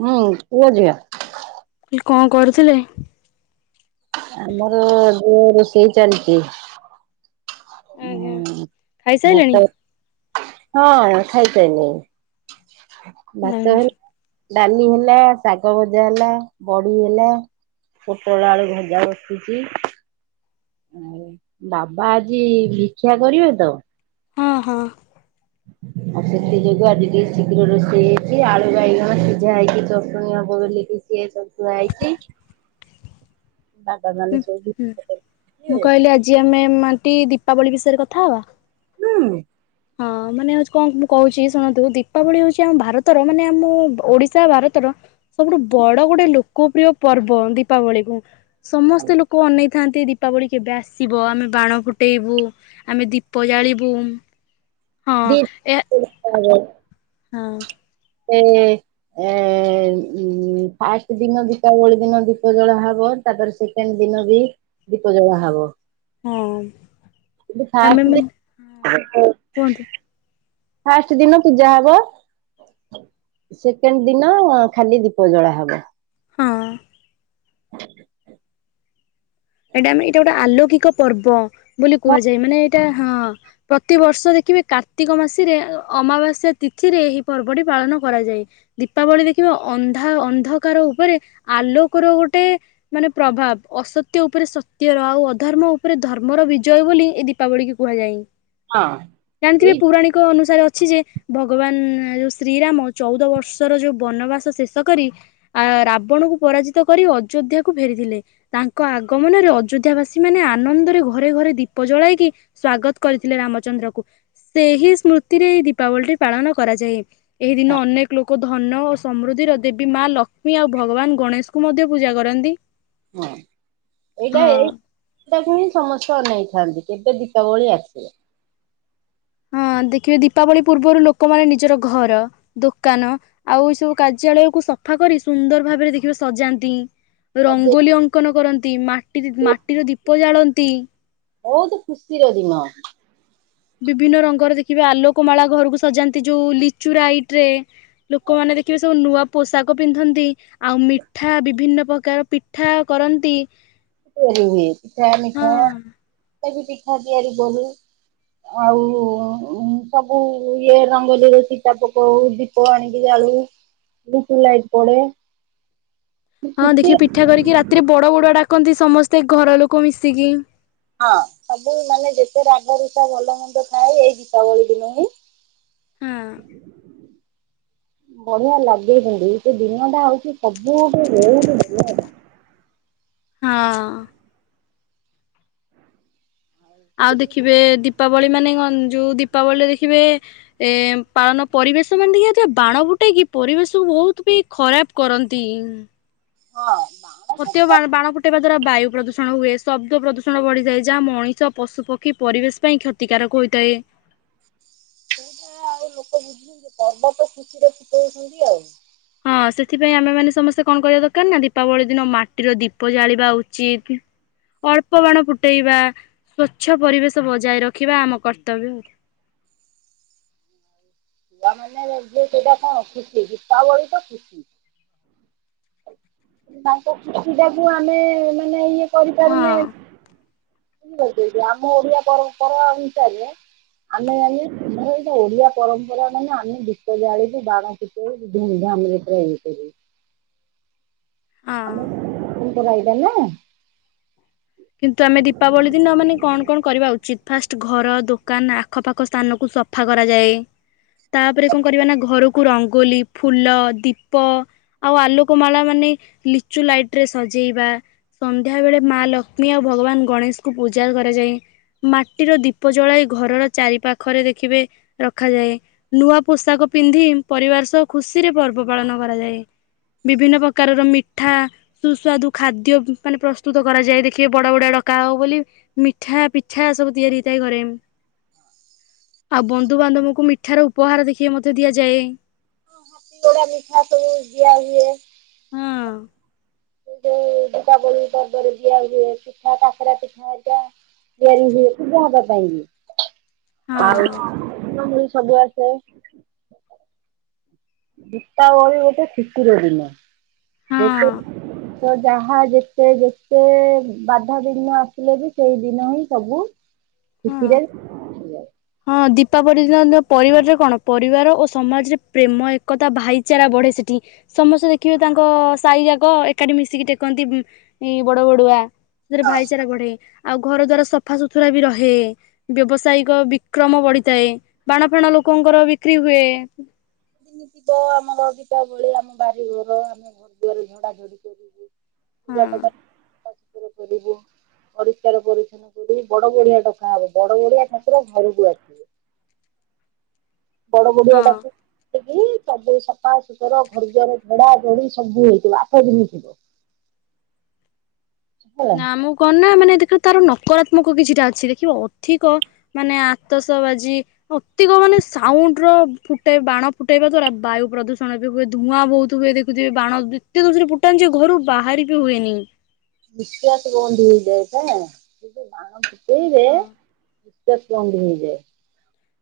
ହୁଁ ପୁଅ ଯିବା। କି କଣ କରୁଥିଲେ? ଆମର ଝିଅ ରୋଷେଇ ଚାଲିଛି। ଆଜ୍ଞା ହୁଁ ଖାଇସାଇଲେଣି? ଭାତ ହଁ ଖାଇସାରିଲିନି ଭାତ ହେ ଆଜ୍ଞା ଡାଲି ହେଲା, ଶାଗ ଭଜା ହେଲା, ବଡି ହେଲା। ପୋଟଳ ଆଳୁ ଭଜା ବସୁଛି। ଆ ବାବା ଆଜି ଭିକ୍ଷା କରିବେ ତ। ହଁ ହଁ। [inaudible] ଆଉ ସେଥି ଯୋଗୁ ଆଜି ଟିକେ ଶୀଘ୍ର ରୋଷେଇ ହେଇଛି, ଆଳୁ ବାଇଗଣ ସିଝା ହେଇକି ଚଟଣିଆ ହବବୋଲିକି ସିଏ ହେଇଛନ୍ତି। [unintelligible] [inaudible] ସବୁ ହୁଁ ଭିକ୍ଷା କରୁଛନ୍ତି ମୁଁ ଆଉ କହିଲି ଆଜି ଆମେ ମାଟି ଦୀପାବଳି ବିଷୟରେ କଥାହବା। ହୁଁ। ହଁ ମାନେ ହଉଛି କଣ ମୁଁ କହୁଛି ଶୁଣନ୍ତୁ, ଦୀପାବଳି ହଉଛି ଆମ ଭାରତର ମାନେ ଆମ ଓଡିଶା ଭାରତର ସବୁଠୁ ବଡ ଗୋଟେ ଲୋକପ୍ରିୟ ପର୍ବ ଦୀପାବଳିକୁ ସମସ୍ତେ ଲୋକ ଅନେଇ ଥାନ୍ତି ଦୀପାବଳି କେବେ ଆସିବ ଆମେ ବାଣ ଫୁଟେଇବୁ ଆମେ ଦୀପ ଜାଳିବୁ। ହଁ ଏ [inaudible] ହଁ। [unintelligible] ଏ ଉ ଫାଷ୍ଟ ଦିନ ଦୀପାବଳି ଦିନ ଦୀପ ଜଳା ହବ ତାପରେ ସେ କେଣ୍ଡ ଦିନ ବି ଦୀପ ଜଳା ହବ। ହଁ। କିନ୍ତୁ ଆମେ ଫାଷ୍ଟ ଦି ମାନେ କୁହନ୍ତୁ ଫାଷ୍ଟ ଦିନ ପୂଜା ହବ। ସେକେଣ୍ଡ ଦିନ ଖାଲି ଦୀପ ଜଳା ହବ। ହଁ। [inaudible] ଏଇଟା ଆମେ ଏଇଟା ଗୋଟେ ଆଲୌକିକ ପର୍ବ ବୋଲି ହଁ କୁହାଯାଏ ମାନେ ଏଇଟା ହଁ। ପ୍ରତିବର୍ଷ ଦେଖିବେ କାର୍ତ୍ତିକ ମାସିରେ ଅମାବାସ୍ୟା ତିଥିରେ ଏହି ପର୍ବଟି ପାଳନ କରାଯାଏ। ଦୀପାବଳି ଦେଖିବେ ଅନ୍ଧା ଅନ୍ଧକାର ଉପରେ ଆଲୋକର ଗୋଟେ ମାନେ ପ୍ରଭାବ ଅସତ ତ୍ୟ ଉପରେ ସତ୍ୟର ଆଉ ଅଧର୍ମ ଉପରେ ଧର୍ମର ବିଜୟ ବୋଲି ଏ ଦୀପାବଳିକୁ କୁହାଯାଏ। ଏଇ ଜାଣିଥିବେ ପୌରାଣିକ ଅନୁସାରେ ଅଛି ଯେ ଭଗବାନ ଯୋଉ ଶ୍ରୀରାମ ଚଉଦ ବର୍ଷର ଯୋଉ ବନବାସ ଶେଷ କରି ଆ ରାବଣକୁ ପରାଜିତ କରି ଅଯୋଧ୍ୟାକୁ ଫେରିଥିଲେ। ତାଙ୍କ ଆଗମନରେ ଅଯୋଧ୍ୟା ବାସୀ ମାନେ ଆନନ୍ଦରେ ଘରେ ଘରେ ଦୀପ ଜଳାଇ କି ସ୍ଵାଗତ କରିଥିଲେ ରାମଚନ୍ଦ୍ରକୁ। ସେହି ସ୍ମୃତିରେ ଏଇ ଦୀପାବଳି ଟି ପାଳନ କରାଯାଏ। ଏହି ଦିନ ଅନେକ ଲୋକ ଧନ ଓ ସମୃଦ୍ଧିର ଦେବୀ ମା ଲକ୍ଷ୍ମୀ ଆଉ ଭଗବାନ ଗଣେଶଙ୍କୁ ମଧ୍ୟ ପୂଜା କରନ୍ତି। ହଁ ଏଇଟା ହଁ। ଏଇଟାକୁ ହିଁ ସମସ୍ତେ ଅନେଇଥାନ୍ତି କେବେ ଦୀପାବଳି ଆସି ହଁ! ହଁ, ଦେଖିବେ ଦୀପାବଳି ପୂର୍ବରୁ ଲୋକମାନେ ନିଜର ଘର ଦୋକାନ ଆଉ ଏଇ ସବୁ କାର୍ଯ୍ୟାଳୟକୁୁ ସଫା କରି ସୁନ୍ଦର ଭାବରେ ଦେଖିବ ସଜାନ୍ତି। ରଙ୍ଗୋଲି ଅଙ୍କନ କରନ୍ତି ମାଟି [unintelligible] ମାଟିର ଦୀପ ଜାଳନ୍ତି। ବୋହୁତ ଖୁସିର ଦିନ। ବିଭିନ୍ନ ରଙ୍ଗର ଦେଖିବେ ଆଲୋକମାଳା ଘରକୁ ସଜାନ୍ତି ଯୋଉ ଲିଚୁଲାଇଟ୍ ରେ। ଲୋକମାନେ ଦେଖିବେ ସବୁ ନୂଆ ପୋଷାକ ପିନ୍ଧନ୍ତି। ଆଉ ମିଠା ବିଭିନ୍ନ ପ୍ରକାର ପିଠା କରନ୍ତି। ତିଆରି ହୁଏ ପିଠା ହଁ ମିଠା [unintelligible] ପିଠା ତିଆରି କରୁ। ଆଉ ଉଁ ସବୁ ଇଏ ରଙ୍ଗେଲୀରେ ଚିତା ପକଉ ଦି ପ ଆଣିିକି ଜାଳୁ ଲିଚୁ ଲାଇଟ୍ ପଡ଼େ। ହଁ ଦେଖିବେ ପିଠା କରିକି ରାତିରେ ବଡ଼ ବଡ଼ୁଆ ଡାକନ୍ତି ସମସ୍ତେ ଘର ଲୋକ ମିଶିକି। ହଁ ସବୁ ମାନେ ଯେତେ ରାଗରୁଷା ଭଲମନ୍ଦ ଥାଏ ଏଇ ଦୀପାବଳି ଦିନ ହିଁ ହୁଁ। ବଢ଼ିଆ ଲାଗେ ସେ ଦିନ ଟା ହଉଛି ସବୁଠୁ ବୋହୁତୁ ଭ ହଁ। ଆଉ ଦେଖିବେ ଦୀପାବଳି ମାନେ କଣ ଯୋଉ ଦୀପାବଳିରେ ଦେଖିବେ ଏ ପାଳନ ପରିବେଶ ମାନେ ଦେଖିବେ [unintelligible] ବାଣ ଫୁଟେଇକି ପରିବେଶକୁ ବହୁତ ବି ଖରାପ କରନ୍ତି ଉଁ। ହଁ ବାଣ ଫୁଟେଇବା ବା ବାଣ ଫଟେଇବା ଦ୍ଵାରା ବାୟୁ ପ୍ରଦୂଷ୍ ଷଣ ହୁଏ ଶବ୍ଦ ପ୍ରଦୂଷଣ ବଢ଼ିଯାଏ ଯାହା ମଣିଷ ପଶୁପକ୍ଷୀ ପରିବେଶ ପାଇଁ କ୍ଷତିକାରକ ହୋଇଥାଏ। ସେଇଟା ଆଉ ଲୋକ ବୁଝୁଛନ୍ତି ପର୍ବ ତ ଖୁସିରେ ଫୁଟୋଉଛନ୍ତି ଆଉ। ହଁ ସେଥିପାଇଁ ଆମେ ମାନେ ସମସ୍ତେ କଣ କରିବା ଦରକାର ନା ଦୀପାବଳି ଦିନ ମାଟିର ଦୀପ ଜାଳିବା ଉଚିତ୍ ଅଳ୍ପ ବାଣ ଫୁଟେଇବା ସ୍ଵଚ୍ଛ ପରିବେଶ ବଜାୟ ରଖିବା ଆମ କର୍ତ୍ତବ୍ୟ [unintelligible] ପିଲା ମାନେ ଯେ ସେଇଟା କଣ ଖୁସି ଦୀପାବଳି ତ ଖୁସି। ତାଙ୍କ ଖୁସିଟାକୁ ଆମେ ମାନେ ଇଏ ହଁ କରିପାରୁନେ [unintelligible] ଆମ ଓଡ଼ିଆ ପରମ୍ପରା ଅନୁସାରେ ଆମେ ମାନେ [unintelligible] ଓଡ଼ିଆ ପରମ୍ପରା ମାନେ ଆମେ ଦୀପ ଜାଳିବୁ ବାଣ ଫୁ ବୋହୁତ୍ ଧୁମଧାମରେ ପାଳନ କରିବୁ। ହଁ। ଆମେ [unintelligible] ରହିବା ବା ନା। କିନ୍ତୁ ଆମେ ଦୀପାବଳି ଦିନ ମାନେ କଣ କଣ କରିବା ଉଚିତ ଫାଷ୍ଟ ଘର ଦୋକାନ ଆଖପାଖ ସ୍ଥାନକୁ ସ ଫା କରାଯାଏ ତାପରେ କଣ କରିବେ ନା ଘରକୁ ରଙ୍ଗୋଲି ଫୁଲ ଦୀପ ଆଉ ଆଲୋକମାଳା ମାନେ ଲିଚୁ ଲାଇଟରେ ସଜେଇବା। ସନ୍ଧ୍ୟାବେଳେ ମା ଲକ୍ଷ୍ମୀ ଆଉ ଭଗବାନ ଗଣେଶଙ୍କୁ ପୂଜା କରାଯାଏ। ମାଟିର ଦୀପ ଜଳାଇ ଘରର ଚାରି ପାଖରେ ଦେଖିବେ ରଖାଯାଏ। ନୂଆ ପୋଷାକ ପିନ୍ଧି ପରିବାର ସହ ଖୁସିରେ ପର୍ବ ପାଳନ କରାଯାଏ। ବିଭିନ୍ନ ପ୍ରକାରର ମିଠା ସୁସ୍ୱାଦୁ ଖାଦ୍ୟ ଉଁ ମାନେ ପ୍ରସ୍ତୁତ କରାଯାଏ ଦେଖ୍ ଖିବେ ବଡ଼ବଡ଼ୁଆ ଡକା ହବ ବୋଲି ମିଠା ପିଠା ସବୁ ତିଆରି ହେଇଥାଏ ଘରେ। ଆଉ ବନ୍ଧୁବାନ୍ଧବଙ୍କୁ ମିଠାର ଉପହାର ଦେଖିବେ ମଧ୍ୟ ଦିଆଯାଏ। ସିଙ୍ଗଡ଼ା ମିଠା ସବୁ ଦିଆ ହୁଏ। ହଁ। ସେ ଯୋଉ ଦୀପାବଳି ପର୍ବରେ ଦିଆ ହୁଏ ପିଠା କାକରା ପିଠା ହେରିକା। ତିଆରି ହୁଏ ପୂଜା ହବା ପାଇଁ ବି ହଁ ଆଉ ସବୁ ଆସେ। ଦୀପାବଳି ଗୋଟେ ଖୁସିର ଦିନ ହଁ ଯେତେ ତ ଯାହା ଯେତେ ଯେତେ ବାଧାବିଘ୍ନ ଆସିଲେ ବି ସେଇ ଦିନ ହିଁ ସବୁ ହଁ। ଖୁସିରେ ହୁଏ। ହଁ ଦୀପାବଳି ଦିନ ପରିବାରରେ କଣ ପରିବାର ଓ ସମାଜରେ ପ୍ରେମ ଏକତା ଭାଇଚାରା ବଢେ ସେଠି। ସମସ୍ତେ ଦେଖିବେ ତାଙ୍କ ସାହି ଯାକ ଏକାଠି ମିଶିକି ଟେକନ୍ତି ଏ ବଡ ବଡୁଆ। ସେଥିରେ ଭାଇଚାରା ବଢେ। ଆଉ ଘର ଦ୍ଵାରା ସଫାସୁତୁରା ବି ରହେ। ବ୍ୟବସାୟିକ ବିକ୍ରମ ବଢିଥାଏ। ବାଣ ଫାଣ ଲୋକଙ୍କର ବିକ୍ରି ହୁଏ। ସୀମିତି ତ ଆମର ଦୀପାବଳି ଆମ ବାରିଘର ଆମେ ଘର ଦୁଆରେ ଝଡାଝଡି କରିବୁ। ହଁ ପୂଜା [unintelligible] କରିବୁ। ପରିଷ୍କାର ପରିଚ୍ଛନ୍ନ କରିକି ବଡ ବଢିଆ ଡକା ହବ। ବଡ ବଢିଆ ଠାକୁର ଘରକୁ ଆସିବେ। ବଡ ବ ଦଡ଼ୁଆ ହଁ। ଡାକୁ ସବୁ ସଫାସୁତୁର ଘର ଦ୍ୱାର ଝଡା ଝଡି ସବୁ ହେଇଥିଲା ଆଠ ଦିନି ଥିବ। ହେଲା ନା ମୁଁ କଣ ନା ମାନେ ଦେଖିଲ ତାର ନକରାତ୍ମକ କିଛିଟା ଅଛି ଦେଖିବ ଅଧିକ ମାନେ ଆତସ ବାଜି ଅତିକ ମାନେ ସାଉଣ୍ଡ ର ଫୁଟେଇ ବାଣ ଫୁଟେଇବା ଦ୍ଵାରା ବାୟୁ ପ୍ରଦୂଷଣ ବି ହୁଏ। ଧୂଆଁ ବହୁତ ହୁଏ ଦେ ଥିବେ, ବାଣ ଏତେ ଜୋର୍ ସେ ଫିଟାନ୍ତି ଯେ ଘରୁ ବାହାରି ବି ହୁଏନି। ନିଶ୍ୱାସ ବନ୍ଦ ହେଇଯାଏ ନା? ଏଇ ବାଣ ଫୁଟେଇବେ ହଁ। ନିଶ୍ୱାସ ବନ୍ଦ ହେଇଯାଏ।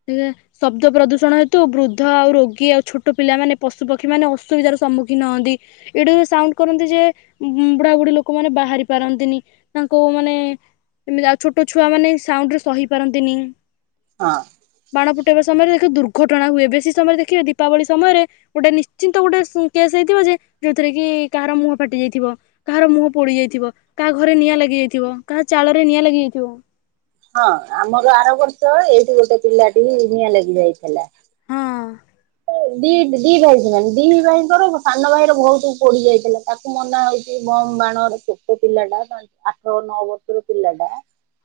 ସେଇଆ। ଶବ୍ଦ ପ୍ରଦୂଷଣ ହେତୁ, ବୃଦ୍ଧ ଆଉ, ରୋଗୀ ଆଉ, ଛୋଟ ପିଲାମାନେ ପଶୁପକ୍ଷୀମାନେ ଅସୁବିଧାର ସମ୍ମୁଖୀନ ହୁଅନ୍ତି। ଏଡେ ଜୋରେ ସାଉଣ୍ଡ କରନ୍ତି ଯେ, ବୁଢାବୁଢୀ ଲୋକମାନେ ବାହାରି ପାରନ୍ତିନି। ତାଙ୍କୁ ମାନେ ଏମିତି ଆଉ ଛୋଟ ଛୁଆ ମାନେ ଏଇ ସାଉଣ୍ଡରେ ସହି ପାରନ୍ତିନି। ଆ। ବାଣ ଫୁଟେଇବା ସମୟରେ, ଦେଖିବେ ଦୁର୍ଘଟଣା ହୁଏ। ବେଶୀ ସମୟରେ ଦେଖିବେ ଦୀପାବଳି ସମୟରେ ଗୋଟେ ନିଶ୍ଚିନ୍ତ ଗୋଟେ କେସ୍ ହେଇଥିବ ଯେ, ଯୋଉଥିରେ କି କାହାର ମୁହଁ ଫାଟି ଯାଇଥିବ। କାହାର ମୁହଁ ପୋଡି ଯାଇଥିବ। କାହା ଘରେ ନିଆଁ ଲାଗି ଯାଇଥିବ। କାହା ଚାଳ ରେ ନିଆଁ ଲାଗି ଯାଇଥିବ। ହଁ ଆମର ଆର ବର୍ଷ ଏଇଠି ଗୋଟେ ପିଲାଟିି ନିଆଁ ଲାଗି ଯାଇଥିଲା। ହଁ ଦି-ଦି ଭାଇ ସେମାନେ, ଦି ଭାଇଙ୍କର ସାନ ଭାଇର ବୋହୁତ୍ ପୋଡି ଯାଇଥିଲା ତା ମନା ହଉଛି ବମ୍ ବାଣ ଛୋଟ ପିଲାଟା ଆଠ ନଅ ବର୍ଷର ପିଲାଟା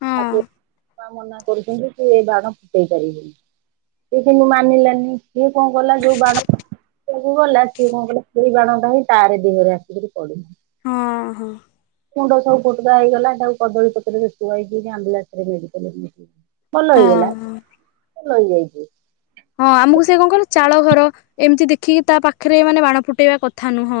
ହଁ ଆତେ ବାପା ମନା କରୁଛନ୍ତି କି ଏ ବାଣ ଫୁଟେଇ ପାରିବୁନି। ସିଏ କିନ୍ତୁ ମାନିଲାନି। ଇଏ କଣ କଲା ଯୋଉ ବାଣ କୁ ଗଲା ସିଏ କଣ କଲା ସେଇ ବାଣଟା ହିଁ ତାରି ଦେହରେ ଆସିକରି ପଡିଲା। ହଁ, ହଁ। ମୁଣ୍ଡ ସବୁ ଫୁଟୁକା ହେଇଗଲା, ତାକୁ କଦଳୀ ପତ୍ରରେ ସୁଆଇକି ଆମ୍ବୁଲାନ୍ସରେ ମେଡିକାଲ ନେଲେ। ଭଲ ହଁ ହେଇଗଲା? ହଁ ଭଲ ହେଇଯାଇଛି। ହଁ ଆମକୁ ସେ କଣ କଇଲ, ଚାଳ ଘର ଏମିତି ଦେଖିକି ତା ପାଖରେ ମାନେ ବାଣ ଫୁଟେଇବା କଥା ନୁହଁ।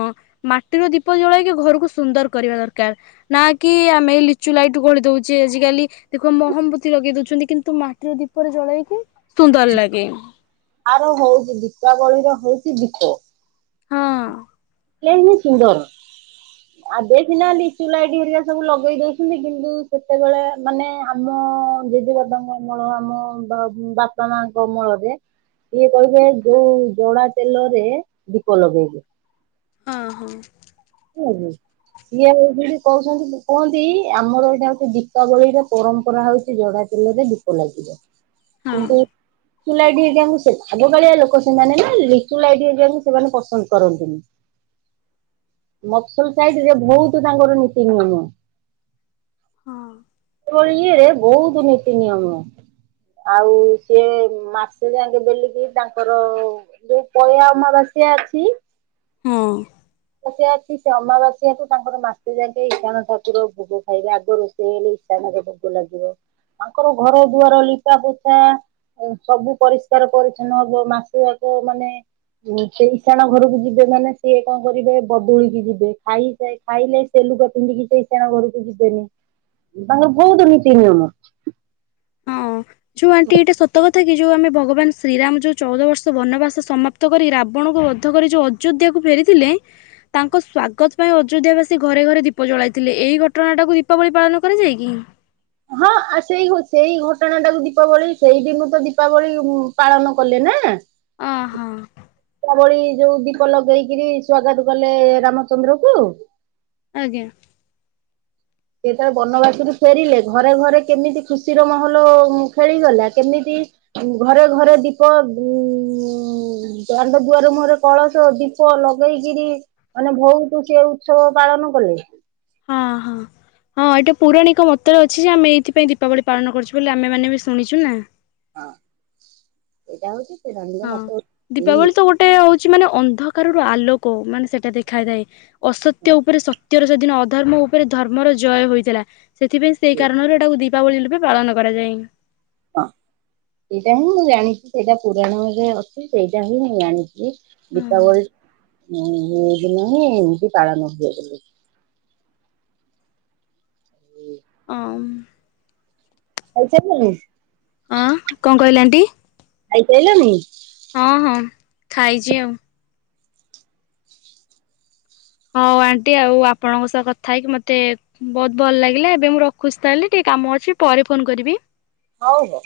ମାଟିର ଦୀପ ଜଳେଇକି ଘରକୁ ସୁନ୍ଦର କରିବା ଦରକାର। ନା କି ଆମେ ଲିଚୁ ଲାଇଟ୍ ଗଳି ଦଉଛେ ଆଜିକାଲି। ଦେଖ ମହମବତି ଲଗେଇ ଦଉଛନ୍ତି। କିନ୍ତୁ ମାଟିର ଦୀପରେ ଜଳେଇକି ସୁନ୍ଦର ଲାଗେ। ଆର ହଉଛି ଦୀପାବଳି ର ହଉଛି ଦୀପ। ହଁ। ସେହି ହିଁ ସୁନ୍ଦର। [inaudible] ଏବେ ସିନା ଲିଚୁଲାଇଟ୍ ହେରିଆ ସବୁ ଲଗେଇ ଦଉଛନ୍ତି, କିନ୍ତୁ ସେତେବେଳେ ମାନେ ଆମ୍ ଆମ ଜେଜେବାପାଙ୍କ ଅମଳ, ଆମ ବାପା ମାଙ୍କ ଅମଳରେ ସିଏ କହିବେ ଯୋଉ ଜଡ଼ା ତେଲରେ ଦୀପ ଲଗେଇବେ। ହଁ ହଁ। [inaudible] ସିଏ ଏହି ବିଡି କହୁଛନ୍ତି କୁହନ୍ତି ଆମର ଏଇଟା ହୋଉଛି ଦୀପାବଳିର ପରମ୍ପରା ହଉଛି ଯଡା ତେଲରେ ଦୀପ ଲାଗିବ। [inaudible] କିନ୍ତୁ। ଲିଚୁଲାଇଟ ଯେମିତି ସେମିତି ଆଗକାଳିଆ ଲୋକ ସେମାନେ ନା ଲିଚୁଲାଇଟ ଯେମିତି ସେମାନେ ପସନ୍ଦ କରନ୍ତିନି। ମଫସଲ ସାଇଡରେ ବହୁତ ତାଙ୍କର ନୀତି ନିୟମ। ହଁ [unintelligible] ଇଏରେ ବହୁତ ନୀତି ନିୟମ। ଆଉ ସିଏ ମାସେ ଯାକେ ବେଲିକି ତାଙ୍କର ଯୋଉ ପଇଆ ଅମାବାସ୍ୟା ଅଛି ହଁ। ଅମାବାସ୍ୟା ଅଛି ସେ ଅମାବାସ୍ୟା ଠୁ ତାଙ୍କର ମାସେ ଯାକେ ଇସାଣ ଠାକୁର ଭୋଗ ଖାଇବେ ଆଗ ରୋଷେଇ ହେଲେ। ଭୋଗ ଲାଗିବ ତାଙ୍କର ଘର ଦୁଆର ଲିପା ପୋଛା ସବୁ ପରିଷ୍କାର ପରିଚ୍ଛନ୍ନ ହବ ମାସ ଯାକ ମାନେ ହୁଁ ସେ ଇଶାଣ ଘରକୁ ଯିବେ ମାନେ ସିଏ କଣ କରିବେ ବଦୁଳି ଯିବେ ଖାଇ ଖାଇଲେ ସେ ଲୁଗା ପିନ୍ଧିକି ସେଇ ଈଶାନ ଘରକୁ ଯିବେନି। ତାଙ୍କର ବହୁତ ନୀତି ନିୟମ। ଛୁଆନ୍ତି ଏଇଟା ସତ କଥା କଥା କିି ଯୋଉଁ ଆମେ ଭଗବାନ ଶ୍ରୀରାମ ଯୋଉଁ ଚଉଦ ବର୍ଷ ବନବାସ ସମାପ୍ତ କରି ରାବଣଙ୍କୁ ବଧ କରି ଯୋଉ ଆଯୋ ଅଯୋଧ୍ୟାକୁ ଫେରିଥିଲେ ତାଙ୍କ ସ୍ଵାଗତ ପାଇଁ ଅଯୋଧ୍ୟା ବାସୀ ଘରେ ଘରେ ଦୀପ ଜଳାଇଥିଲେ ଏଇ ଘଟଣା ଟାକୁ ଦୀପାବଳି ପାଳନ କରାଯାଏ କି? ହଁ ଆଉ ସେଇ ସେଇ ଘଟଣା ଟାକୁ ଦୀପାବଳି ସେଇ ଦିନୁ ତ ଦୀପାବଳି ପାଳନ କଲେନା। ଓହୋ ଦୀପାବଳି ଯୋଉ ଦୀ ପ ଲଗେଇକିରି ସ୍ଵାଗତ କଲେ ରାମଚନ୍ଦ୍ରକୁ। ଆଜ୍ଞା। ଯେତେବେଳେ ବନବାସରୁ ଫେରିଲେ ଘରେ ଘରେ କେମିତି ଖୁସିର ମହଲ ଖେଳିଗଲା କେମିତି ଘରେ ଘରେ ଦୀପ ଉ ଦାଣ୍ଡ ଦୁଆର ମୁହରେ କଳସ ଦୀପ ଲଗେଇକିରି ମାନେ ବହୁତ ସେ ଉତ୍ସବ ପାଳନ କଲେ। ହଁ ହଁ। ହଁ ଏଇଟା ପୌରାଣିକ ମତରେ ଅଛି ଯେ ଆମେ ଏଇଥିପାଇଁ ଦୀପାବଳି ପାଳନ କରୁଛୁ ବୋଲି ଆମେ ମାନେ ବି ଶୁଣିଛୁ ନା। ଏଇଟା ହଉଛି ପୌରାଣିକ ହଁ ମତ ଭି। ଦୀପାବଳି ତ ଗୋଟେ ହଉଛି ମାନେ ଅନ୍ଧକାରରୁ ଆଲୋକ ମାନେ ସେଟା ଦେଖାଯାଏ। ଅସତ୍ୟ ଉପରେ ସତ୍ୟର ସେଦିନ ଅଧର୍ମ ଉପରେ ଧର୍ମର ଜୟ ହୋଇଥିଲା। ସେଥିପାଇଁ ସେଇ କାରଣରୁ ଏଟାକୁ ଦୀପାବଳି ରୂପେ ପାଳନ କରାଯାଏ। ହଁ ସେଇଟା ହିଁ ମୁଁ ଜାଣିଛି ସେଇଟା ପୁରାଣରେ ଅଛି ସେଇଟା ହିଁ ମୁଁ ଜାଣିଛି। ହଁ ଦୀପାବଳି ଦିନ ହିଁ ଏମିତି ପାଳନ ହୁଏ ବୋଲି। ଆମ। ପଇସା ଦେଲେ। ଆ କଣ କହିଲେ ଆଣ୍ଟି? ଖାଇସାଇଲନି? ହଁ ହଁ ଖାଇଛି ଆଉ। ହଉ ଆଣ୍ଟି ଆଉ ଆପଣଙ୍କ ସହ କଥା ହେଇକି ମତେ ବହୁତ ଭଲ ଲାଗିଲା ଏବେ ମୁଁ ରଖୁଛି ତାହେଲେ ଟିକେ କାମ ଅଛି ପରେ ଫୋନ କରିବି। ହଉ ହଉ।